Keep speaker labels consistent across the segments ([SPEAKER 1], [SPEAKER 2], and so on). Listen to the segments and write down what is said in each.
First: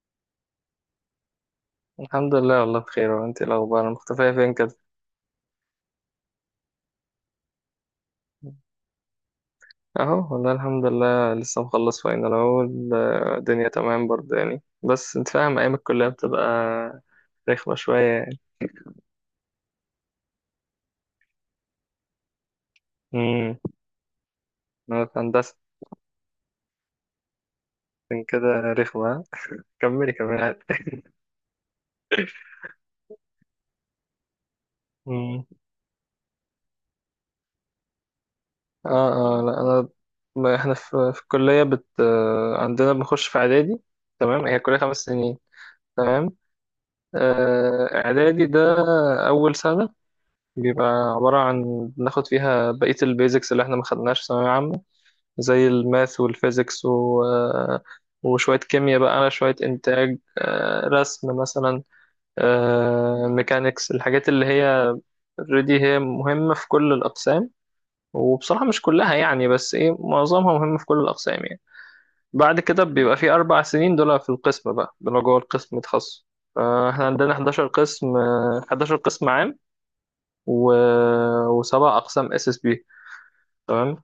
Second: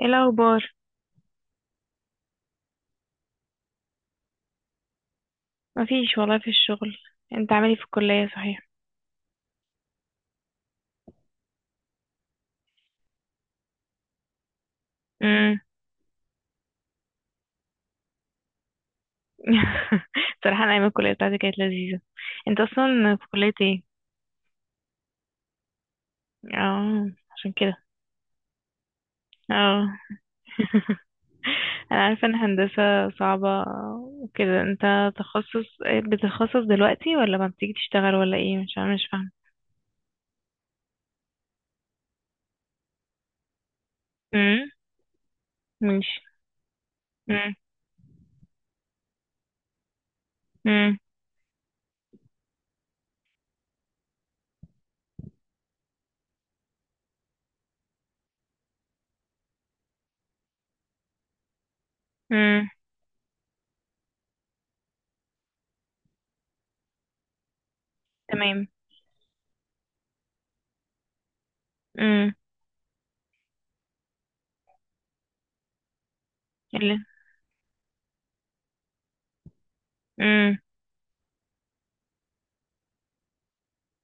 [SPEAKER 1] ايه الاخبار؟
[SPEAKER 2] الحمد لله، والله بخير. وانت ايه الاخبار؟ مختفيه فين كده؟
[SPEAKER 1] مفيش والله في الشغل. انت عامل ايه في الكليه صحيح؟
[SPEAKER 2] اهو والله، الحمد لله، لسه مخلص فاينل اهو. الدنيا تمام برضه يعني، بس انت فاهم
[SPEAKER 1] امم.
[SPEAKER 2] ايام الكليه بتبقى رخمه شويه يعني.
[SPEAKER 1] صراحه، انا ايام الكليه بتاعتي كانت لذيذه. انت اصلا في كليه
[SPEAKER 2] امم
[SPEAKER 1] ايه؟
[SPEAKER 2] انا في هندسه،
[SPEAKER 1] اه، عشان كده.
[SPEAKER 2] عشان كده رخمه.
[SPEAKER 1] اه.
[SPEAKER 2] كملي كملي عادي.
[SPEAKER 1] انا عارفه ان هندسه صعبه وكده. انت
[SPEAKER 2] امم.
[SPEAKER 1] تخصص بتتخصص دلوقتي، ولا ما بتيجي تشتغل، ولا ايه؟ مش عارفه مش فاهمه.
[SPEAKER 2] اه اه، لا انا، ما احنا في الكليه بت آه، عندنا بنخش في اعدادي. تمام، هي
[SPEAKER 1] امم.
[SPEAKER 2] كليه 5 سنين.
[SPEAKER 1] ماشي.
[SPEAKER 2] تمام،
[SPEAKER 1] امم.
[SPEAKER 2] اعدادي ده اول سنه بيبقى
[SPEAKER 1] امم.
[SPEAKER 2] عبارة عن بناخد فيها بقية البيزكس اللي احنا ما خدناش في ثانوية عامة، زي الماث والفيزيكس و... آه، وشوية كيمياء بقى، شوية إنتاج، رسم مثلا،
[SPEAKER 1] امم.
[SPEAKER 2] ميكانيكس، الحاجات اللي هي اوريدي هي مهمة في كل الأقسام. وبصراحة
[SPEAKER 1] تمام.
[SPEAKER 2] مش كلها يعني، بس ايه، معظمها مهمة في كل الأقسام يعني.
[SPEAKER 1] امم.
[SPEAKER 2] بعد كده بيبقى في 4 سنين، دول في القسم بقى، دول جوه القسم تخصص.
[SPEAKER 1] اللي...
[SPEAKER 2] فاحنا عندنا 11 قسم، 11 قسم عام،
[SPEAKER 1] امم.
[SPEAKER 2] و وسبع أقسام SSB. تمام.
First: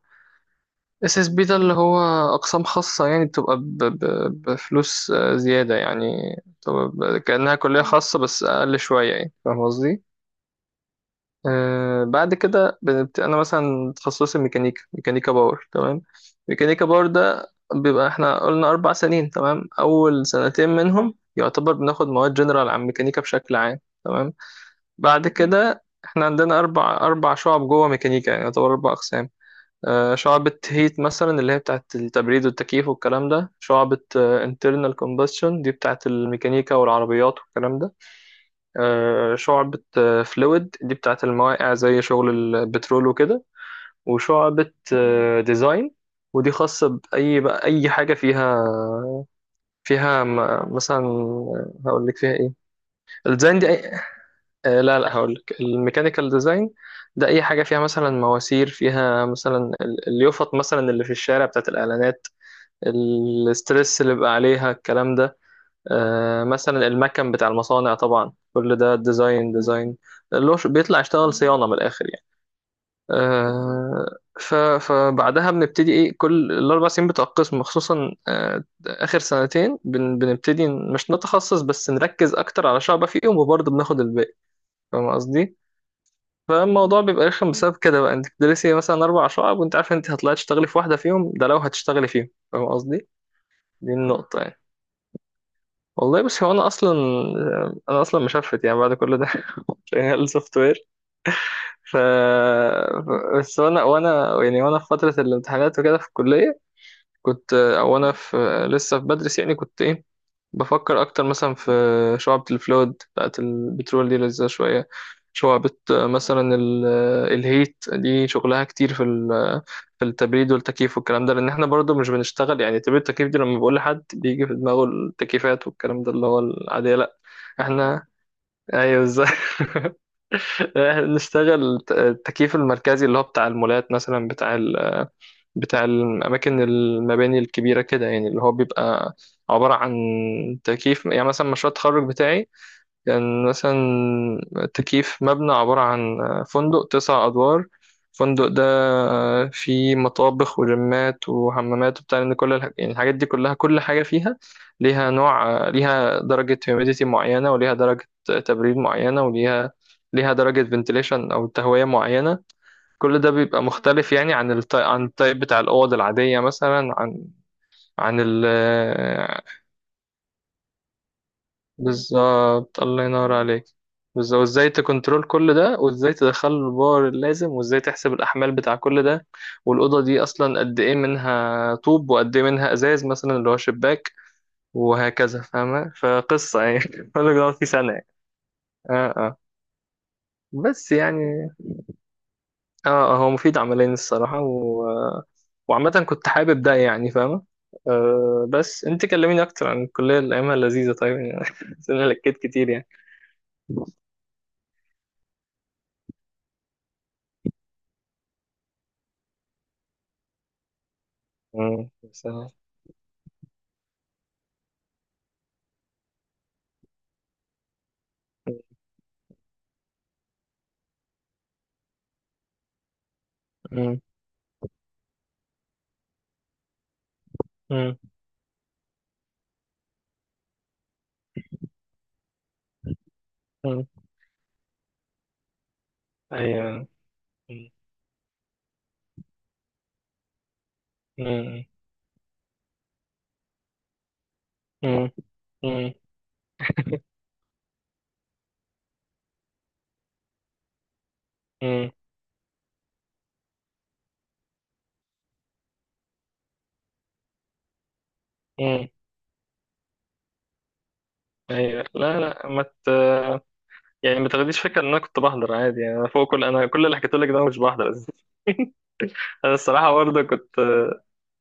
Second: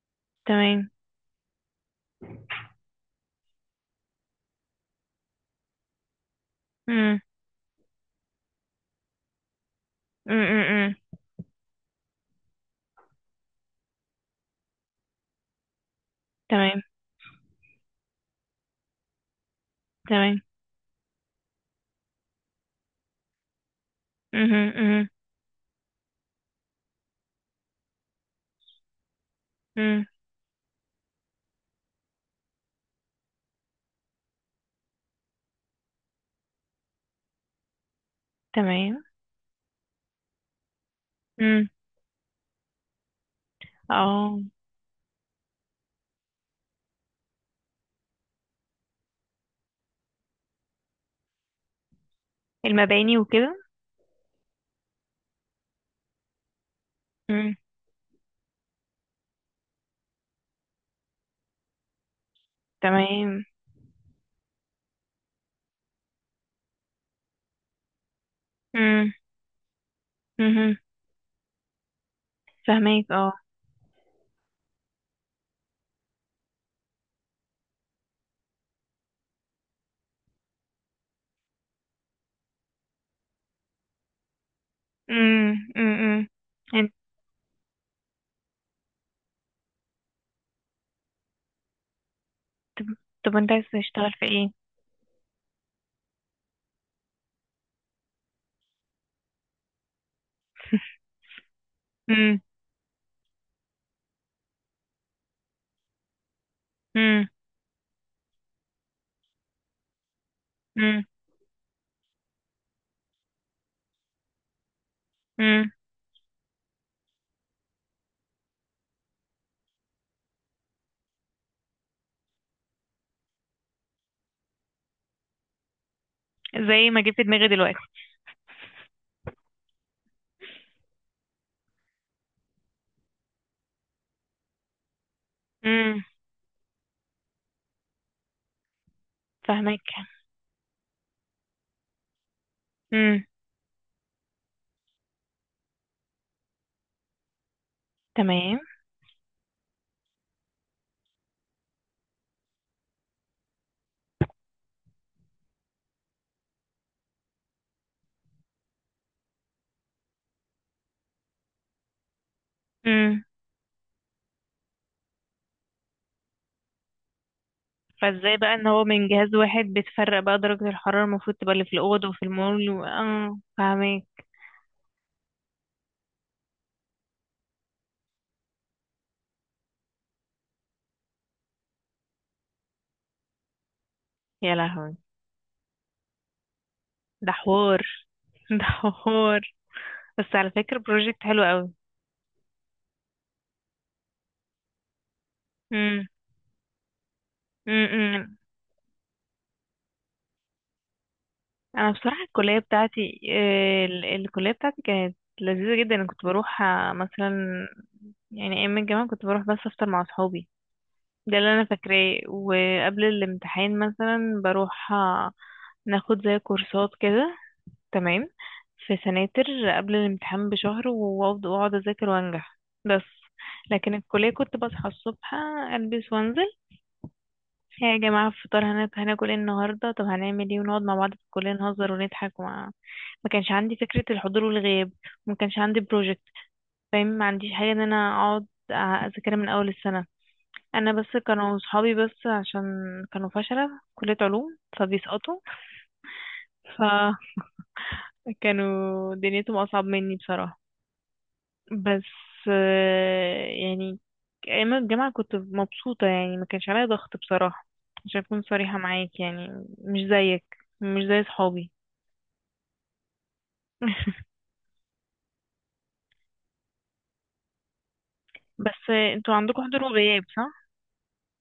[SPEAKER 1] تمام.
[SPEAKER 2] SSB ده اللي هو اقسام خاصه يعني، بتبقى بفلوس، زياده يعني، بتبقى
[SPEAKER 1] امم.
[SPEAKER 2] كانها كليه خاصه بس اقل شويه يعني. فاهم قصدي؟
[SPEAKER 1] امم. امم.
[SPEAKER 2] بعد كده انا مثلا تخصصي ميكانيكا باور. تمام.
[SPEAKER 1] تمام.
[SPEAKER 2] ميكانيكا باور ده بيبقى احنا قلنا 4 سنين. تمام، اول
[SPEAKER 1] تمام.
[SPEAKER 2] سنتين منهم يعتبر بناخد مواد جنرال عن ميكانيكا بشكل عام. تمام.
[SPEAKER 1] مهم. مهم.
[SPEAKER 2] بعد كده احنا عندنا اربع شعب جوه ميكانيكا، يعني يعتبر 4 اقسام.
[SPEAKER 1] مم.
[SPEAKER 2] شعبة هيت مثلا اللي هي بتاعت التبريد والتكييف والكلام ده. شعبة internal combustion دي بتاعت الميكانيكا والعربيات والكلام ده.
[SPEAKER 1] تمام.
[SPEAKER 2] شعبة فلويد دي بتاعت
[SPEAKER 1] مم.
[SPEAKER 2] المواقع، زي شغل البترول وكده.
[SPEAKER 1] اه.
[SPEAKER 2] وشعبة ديزاين، ودي خاصة بأي بقى، أي حاجة فيها مثلا، هقول لك فيها ايه.
[SPEAKER 1] المباني وكده.
[SPEAKER 2] الديزاين دي أي... آه، لا لا، هقول لك الميكانيكال ديزاين. ده اي
[SPEAKER 1] مم.
[SPEAKER 2] حاجه فيها مثلا مواسير، فيها مثلا اليافط مثلا اللي في الشارع بتاعت الاعلانات،
[SPEAKER 1] تمام.
[SPEAKER 2] الاسترس اللي بقى عليها الكلام ده، مثلا المكن بتاع المصانع. طبعا كل ده
[SPEAKER 1] مم.
[SPEAKER 2] ديزاين ديزاين، اللي هو
[SPEAKER 1] مهم.
[SPEAKER 2] بيطلع يشتغل صيانة من الآخر يعني.
[SPEAKER 1] فهماك، اه.
[SPEAKER 2] فبعدها بنبتدي ايه، كل ال4 سنين بتوع القسم، خصوصا آخر سنتين بنبتدي مش نتخصص بس نركز أكتر على شعبة فيهم، وبرضه بناخد الباقي. فاهم
[SPEAKER 1] مم.
[SPEAKER 2] قصدي؟
[SPEAKER 1] مم. مم. انت
[SPEAKER 2] فالموضوع بيبقى رخم بسبب كده بقى. انت بتدرسي مثلا 4 شعب وانت عارفة انت هتطلعي تشتغلي في واحدة فيهم، ده لو هتشتغلي فيهم. فاهم قصدي؟
[SPEAKER 1] طب انت عايز
[SPEAKER 2] دي
[SPEAKER 1] تشتغل في
[SPEAKER 2] النقطة
[SPEAKER 1] ايه؟
[SPEAKER 2] يعني. والله، بس هو انا اصلا، مشفت يعني بعد كل ده. شغال سوفت وير. ف
[SPEAKER 1] مم.
[SPEAKER 2] بس وانا يعني وانا في فتره الامتحانات وكده في الكليه
[SPEAKER 1] مم.
[SPEAKER 2] كنت، او انا في لسه في بدرس يعني، كنت ايه، بفكر
[SPEAKER 1] مم.
[SPEAKER 2] اكتر مثلا في شعبة الفلود بتاعت البترول، دي لذيذة شوية. شعبة
[SPEAKER 1] مم.
[SPEAKER 2] آه، مثلا ال- آه، الهيت دي شغلها كتير في ال- آه، في التبريد والتكييف والكلام ده، لان احنا برضو مش بنشتغل يعني تبريد التكييف دي. لما بقول لحد بيجي في دماغه التكييفات والكلام ده اللي هو
[SPEAKER 1] زي
[SPEAKER 2] العادية.
[SPEAKER 1] ما
[SPEAKER 2] لا.
[SPEAKER 1] جبت دماغي دلوقتي.
[SPEAKER 2] احنا ايوه، ازاي؟ احنا بنشتغل التكييف المركزي اللي هو بتاع المولات مثلا، بتاع بتاع
[SPEAKER 1] مم.
[SPEAKER 2] الأماكن، المباني الكبيرة كده يعني، اللي هو بيبقى عبارة
[SPEAKER 1] فهماك.
[SPEAKER 2] عن تكييف، يعني مثلا مشروع التخرج بتاعي
[SPEAKER 1] مم.
[SPEAKER 2] كان مثلا تكييف مبنى عبارة عن فندق 9 أدوار. الفندق
[SPEAKER 1] تمام.
[SPEAKER 2] ده فيه مطابخ وجمات وحمامات وبتاع، لأن كل يعني الحاجات دي كلها، كل حاجة فيها ليها نوع، ليها درجة humidity معينة، وليها درجة تبريد معينة، وليها درجة ventilation أو تهوية معينة. كل
[SPEAKER 1] مم.
[SPEAKER 2] ده بيبقى مختلف يعني عن التايب بتاع الأوض العادية مثلا، عن عن
[SPEAKER 1] فازاي
[SPEAKER 2] ال
[SPEAKER 1] بقى ان هو من جهاز واحد بتفرق بقى درجة الحرارة المفروض تبقى اللي في الأوض وفي المول
[SPEAKER 2] بالظبط. الله ينور
[SPEAKER 1] اه،
[SPEAKER 2] عليك،
[SPEAKER 1] فهماك.
[SPEAKER 2] بالظبط. وازاي تكنترول كل ده، وازاي تدخل له الباور اللازم، وازاي تحسب الأحمال بتاع كل ده. والأوضة دي أصلا قد إيه منها طوب وقد إيه منها إزاز مثلا اللي هو شباك.
[SPEAKER 1] يا لهوي.
[SPEAKER 2] وهكذا، فاهمة فقصة يعني.
[SPEAKER 1] ده
[SPEAKER 2] كل ده في
[SPEAKER 1] حوار.
[SPEAKER 2] سنة يعني.
[SPEAKER 1] ده
[SPEAKER 2] اه اه.
[SPEAKER 1] حوار. بس على فكرة
[SPEAKER 2] بس
[SPEAKER 1] بروجكت حلو
[SPEAKER 2] يعني،
[SPEAKER 1] قوي.
[SPEAKER 2] اه هو مفيد عمليا الصراحة وعامة
[SPEAKER 1] امم.
[SPEAKER 2] كنت حابب ده يعني، فاهمة.
[SPEAKER 1] امم.
[SPEAKER 2] بس انت كلميني اكتر عن الكلية اللي ايامها لذيذة طيب يعني.
[SPEAKER 1] انا
[SPEAKER 2] بس انا
[SPEAKER 1] بصراحة
[SPEAKER 2] لكيت كتير يعني.
[SPEAKER 1] الكلية بتاعتي كانت لذيذة جدا. انا كنت بروح مثلا، يعني ايام الجامعة كنت بروح بس افطر مع صحابي. ده اللي انا
[SPEAKER 2] مم.
[SPEAKER 1] فاكراه. وقبل الامتحان مثلا بروح ناخد زي كورسات كده. تمام. في سناتر، قبل الامتحان بشهر، وافضل واقعد اذاكر وانجح. بس لكن
[SPEAKER 2] مم.
[SPEAKER 1] الكلية كنت بصحى الصبح البس وانزل. إيه
[SPEAKER 2] مم.
[SPEAKER 1] يا جماعة فطار هناكل ايه النهاردة؟ طب هنعمل ايه؟ ونقعد مع بعض في الكلية نهزر ونضحك وما... ما كانش عندي
[SPEAKER 2] مم.
[SPEAKER 1] فكرة الحضور والغياب، وما كانش عندي بروجكت.
[SPEAKER 2] ايوه.
[SPEAKER 1] فاهم، ما عنديش
[SPEAKER 2] مم.
[SPEAKER 1] حاجة ان انا اقعد أ- اذاكرها من اول السنة. انا بس كانوا
[SPEAKER 2] مم.
[SPEAKER 1] صحابي، بس عشان كانوا فشلة في كلية علوم
[SPEAKER 2] مم.
[SPEAKER 1] فبيسقطوا.
[SPEAKER 2] مم.
[SPEAKER 1] فكانوا دنيتهم اصعب مني بصراحة.
[SPEAKER 2] مم.
[SPEAKER 1] بس يعني ايام الجامعة كنت مبسوطة. يعني ما كانش عليا ضغط بصراحة، عشان اكون صريحة
[SPEAKER 2] مم.
[SPEAKER 1] معاك يعني. مش زيك. مش زي صحابي.
[SPEAKER 2] ايوه. لا لا، ما ت... يعني ما تاخديش فكرة ان انا كنت بحضر عادي يعني، انا كل اللي حكيت لك ده أنا مش بحضر.
[SPEAKER 1] بس انتوا
[SPEAKER 2] انا
[SPEAKER 1] عندكم حضور
[SPEAKER 2] الصراحة برضه
[SPEAKER 1] وغياب
[SPEAKER 2] كنت.
[SPEAKER 1] صح؟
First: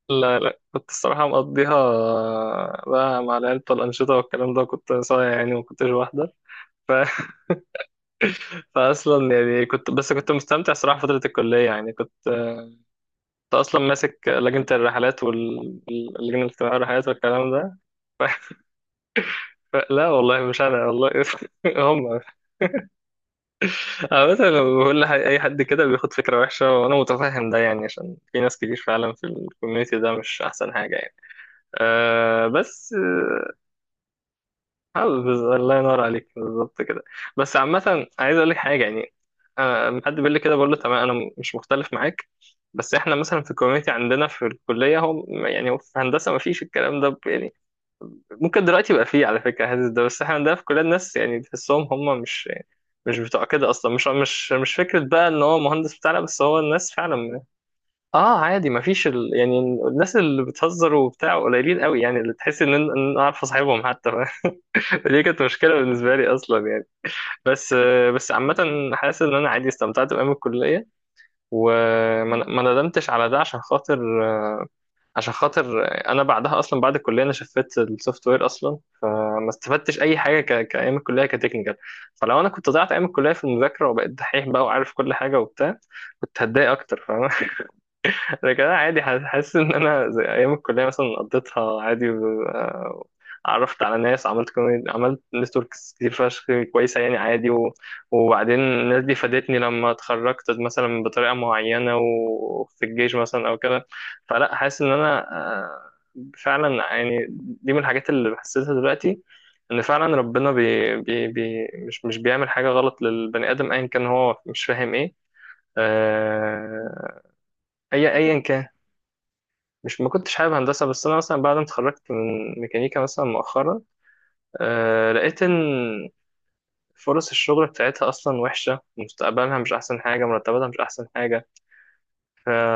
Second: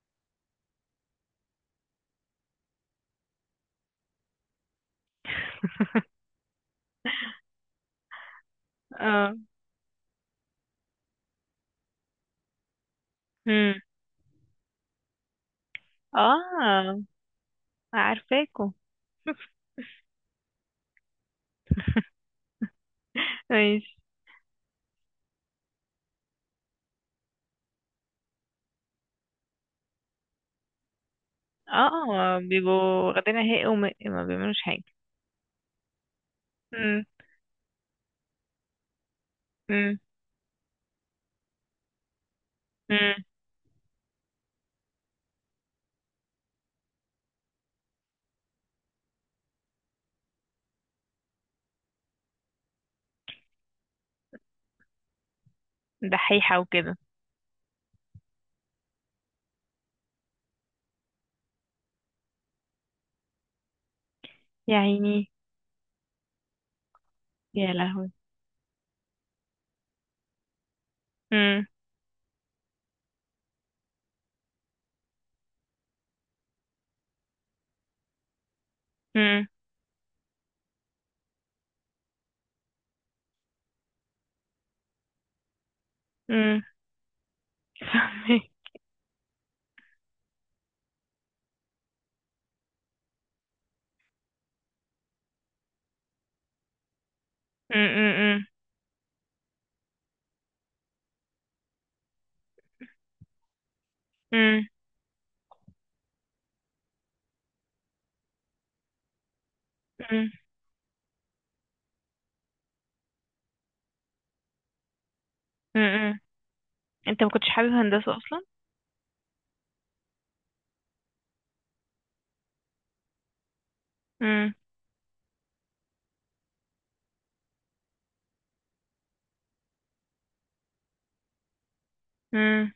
[SPEAKER 2] لا لا، كنت الصراحة مقضيها، بقى مع العيلة والأنشطة والكلام ده. كنت صايع يعني ما كنتش واحدة. ف...
[SPEAKER 1] اه.
[SPEAKER 2] فأصلا يعني كنت، بس كنت مستمتع صراحة فترة الكلية يعني، كنت
[SPEAKER 1] امم.
[SPEAKER 2] أصلا ماسك لجنة الرحلات واللجنة الاجتماعية
[SPEAKER 1] اه.
[SPEAKER 2] والرحلات والكلام ده. ف...
[SPEAKER 1] عارفاكوا.
[SPEAKER 2] لا والله مش أنا والله. هم.
[SPEAKER 1] ماشي.
[SPEAKER 2] عامة لما بقول أي حد كده بياخد فكرة وحشة، وأنا متفهم ده يعني، عشان في ناس كتير فعلا في الكوميونتي ده مش أحسن حاجة يعني.
[SPEAKER 1] اه،
[SPEAKER 2] أه، بس
[SPEAKER 1] بيبقوا واخدين هي، وما ما بيعملوش حاجة.
[SPEAKER 2] الله ينور عليك، بالظبط
[SPEAKER 1] امم.
[SPEAKER 2] كده. بس عامة عايز اقول لك حاجة يعني، أنا
[SPEAKER 1] امم.
[SPEAKER 2] لما حد بيقول لي كده بقول له تمام انا، مش مختلف معاك. بس احنا
[SPEAKER 1] امم.
[SPEAKER 2] مثلا في الكوميونتي عندنا في الكلية هو، يعني هو في هندسة ما فيش الكلام ده، يعني ممكن دلوقتي يبقى فيه على فكرة هذا ده. بس احنا عندنا في الكلية الناس يعني تحسهم هم مش بتوع كده اصلا، مش فكرة بقى ان هو مهندس بتاعنا، بس هو
[SPEAKER 1] دحيحة
[SPEAKER 2] الناس
[SPEAKER 1] وكده.
[SPEAKER 2] فعلا. اه عادي، ما فيش يعني الناس اللي بتهزر وبتاع قليلين قوي يعني، اللي تحس ان إن- إن انا اعرف اصاحبهم حتى.
[SPEAKER 1] يا
[SPEAKER 2] دي
[SPEAKER 1] عيني.
[SPEAKER 2] كانت مشكلة بالنسبة لي أصلا يعني.
[SPEAKER 1] يا
[SPEAKER 2] بس
[SPEAKER 1] لهوي.
[SPEAKER 2] بس عامة حاسس إن أنا عادي استمتعت بأيام الكلية،
[SPEAKER 1] امم.
[SPEAKER 2] وما ما ندمتش على ده، عشان خاطر أنا بعدها أصلا، بعد الكلية أنا شفت السوفت وير أصلا
[SPEAKER 1] امم.
[SPEAKER 2] ما استفدتش أي حاجة كأيام الكلية كتكنيكال. فلو أنا كنت ضيعت أيام الكلية في المذاكرة وبقيت دحيح بقى وعارف كل حاجة وبتاع، كنت
[SPEAKER 1] امم.
[SPEAKER 2] هتضايق أكتر. فاهم؟
[SPEAKER 1] فاهمك.
[SPEAKER 2] لكن انا عادي حاسس ان انا زي ايام الكليه مثلا قضيتها عادي عرفت على ناس، عملت نتوركس كتير فشخ، كويسه يعني عادي.
[SPEAKER 1] امم.
[SPEAKER 2] وبعدين الناس دي فادتني لما اتخرجت مثلا بطريقه معينه، وفي الجيش مثلا او كده. فلا،
[SPEAKER 1] امم.
[SPEAKER 2] حاسس ان انا، آه، فعلا يعني دي من الحاجات اللي بحسسها دلوقتي، ان فعلا
[SPEAKER 1] مم.
[SPEAKER 2] ربنا مش بيعمل حاجه غلط للبني ادم ايا كان هو مش فاهم ايه.
[SPEAKER 1] مم.
[SPEAKER 2] آه،
[SPEAKER 1] انت ما كنتش حابب
[SPEAKER 2] اي
[SPEAKER 1] هندسة
[SPEAKER 2] ايا
[SPEAKER 1] اصلا؟
[SPEAKER 2] كان. مش ما كنتش حابب هندسة، بس أنا مثلا بعد ما اتخرجت من ميكانيكا مثلا مؤخرا،
[SPEAKER 1] مم.
[SPEAKER 2] لقيت إن فرص الشغل بتاعتها أصلا وحشة، مستقبلها مش أحسن حاجة، مرتباتها مش أحسن حاجة. ف...
[SPEAKER 1] مم.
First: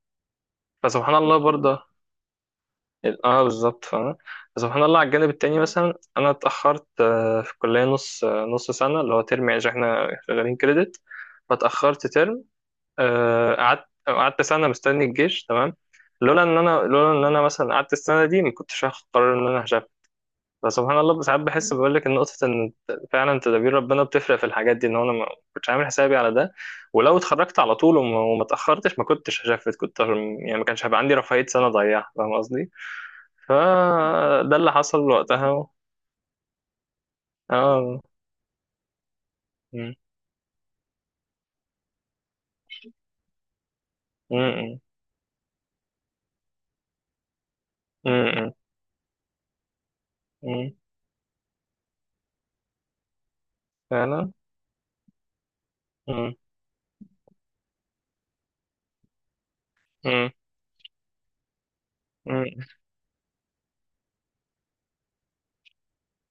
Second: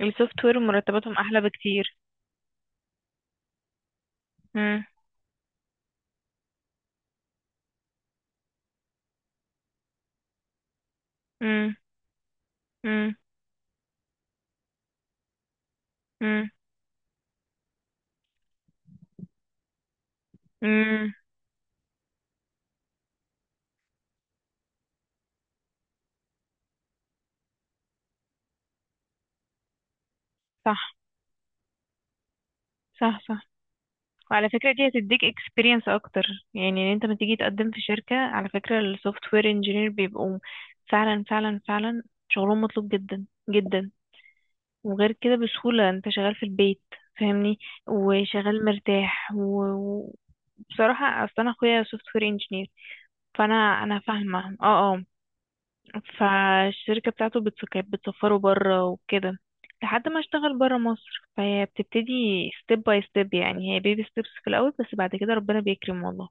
[SPEAKER 1] السوفت وير مرتباتهم
[SPEAKER 2] فسبحان الله
[SPEAKER 1] احلى
[SPEAKER 2] برضه.
[SPEAKER 1] بكتير.
[SPEAKER 2] اه، بالظبط، فاهم. فسبحان
[SPEAKER 1] مم.
[SPEAKER 2] الله على الجانب التاني، مثلا أنا اتأخرت في الكلية نص سنة اللي هو ترم يعني، عشان احنا شغالين كريدت،
[SPEAKER 1] مم.
[SPEAKER 2] فاتأخرت ترم.
[SPEAKER 1] مم.
[SPEAKER 2] قعدت سنة مستني الجيش. تمام.
[SPEAKER 1] مم.
[SPEAKER 2] لولا ان انا مثلا قعدت السنه دي، ما كنتش هاخد قرار ان انا هشغل. بس سبحان
[SPEAKER 1] مم.
[SPEAKER 2] الله ساعات بحس، بقول لك النقطة إن فعلا تدابير ربنا بتفرق في الحاجات دي، إن هو أنا ما كنتش عامل حسابي على ده. ولو اتخرجت على طول وما اتأخرتش، ما كنتش هشفت، كنت يعني ما
[SPEAKER 1] صح.
[SPEAKER 2] كانش هيبقى عندي رفاهية سنة أضيعها. فاهم قصدي؟
[SPEAKER 1] صح. صح. وعلى
[SPEAKER 2] فده اللي
[SPEAKER 1] فكرة دي
[SPEAKER 2] حصل
[SPEAKER 1] هتديك
[SPEAKER 2] وقتها.
[SPEAKER 1] experience اكتر. يعني ان انت لما تيجي تقدم في
[SPEAKER 2] آه
[SPEAKER 1] شركة، على فكرة السوفت وير انجينير
[SPEAKER 2] م-
[SPEAKER 1] بيبقوا فعلا فعلا فعلا شغلهم مطلوب جدا. جدا.
[SPEAKER 2] م-
[SPEAKER 1] وغير كده بسهولة انت شغال في البيت، فاهمني؟
[SPEAKER 2] م- م-
[SPEAKER 1] وشغال مرتاح
[SPEAKER 2] م-
[SPEAKER 1] وبصراحة اصلا اخويا سوفت وير انجينير، فانا، انا
[SPEAKER 2] فعلا.
[SPEAKER 1] فاهمه. اه. اه.
[SPEAKER 2] م-
[SPEAKER 1] فالشركه بتاعته كانت بتسفره بره وكده، لحد ما
[SPEAKER 2] م-
[SPEAKER 1] اشتغل بره مصر. فهي بتبتدي
[SPEAKER 2] م-
[SPEAKER 1] ستيب باي ستيب، يعني هي بيبي ستيبس في الاول، بس بعد كده ربنا بيكرم والله.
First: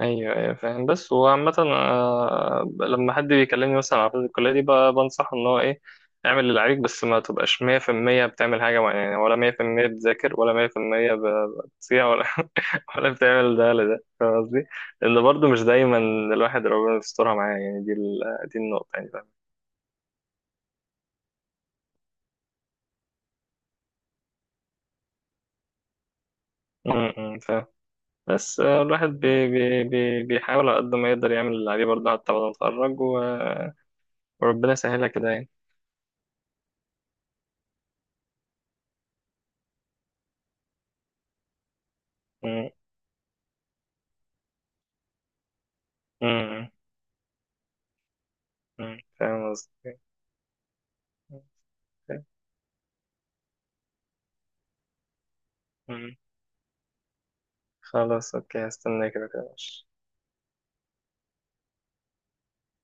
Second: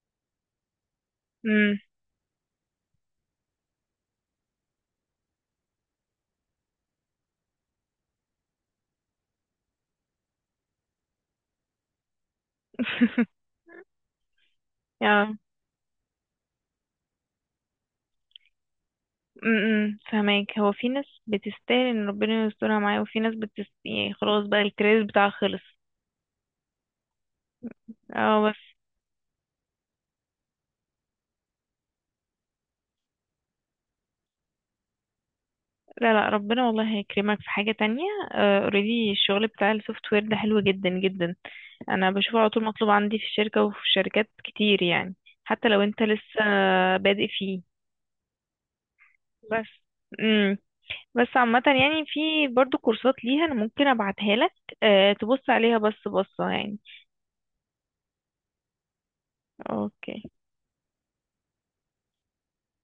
[SPEAKER 2] ايوه ايوه، فاهم. بس وعامة،
[SPEAKER 1] امم.
[SPEAKER 2] لما حد بيكلمني مثلا على فترة الكلية دي بنصحه ان هو ايه، اعمل اللي عليك، بس ما تبقاش 100% بتعمل حاجة معينة يعني، ولا 100% بتذاكر، ولا 100% بتصيع ولا ولا بتعمل ده ولا ده. فاهم قصدي؟ لأن
[SPEAKER 1] يا...
[SPEAKER 2] برضه مش دايما الواحد ربنا يسترها معاه يعني، دي النقطة يعني. فاهم؟
[SPEAKER 1] امم. فهماك، هو في ناس بتستاهل ان ربنا يسترها معاه، وفي ناس يعني خلاص بقى الكريز بتاعها خلص.
[SPEAKER 2] م- م، فاهم
[SPEAKER 1] اه. بس
[SPEAKER 2] بس الواحد بي بي بي بيحاول على قد ما يقدر يعمل اللي عليه برضه حتى بعد ما يتخرج وربنا يسهلها كده يعني.
[SPEAKER 1] لا، لا، ربنا والله هيكرمك في حاجة تانية. اوريدي الشغل بتاع السوفت وير ده حلو جدا جدا. انا بشوفه على طول
[SPEAKER 2] م-
[SPEAKER 1] مطلوب عندي في الشركة وفي شركات كتير يعني، حتى لو انت لسه
[SPEAKER 2] م-
[SPEAKER 1] بادئ فيه.
[SPEAKER 2] م، فاهم
[SPEAKER 1] بس.
[SPEAKER 2] قصدي؟
[SPEAKER 1] امم. بس عامة يعني في برضو كورسات ليها، انا ممكن ابعتها لك. أه تبص عليها بس
[SPEAKER 2] مم.
[SPEAKER 1] بصة يعني.
[SPEAKER 2] خلاص، اوكي، هستناك كده كده، ماشي.
[SPEAKER 1] اوكي.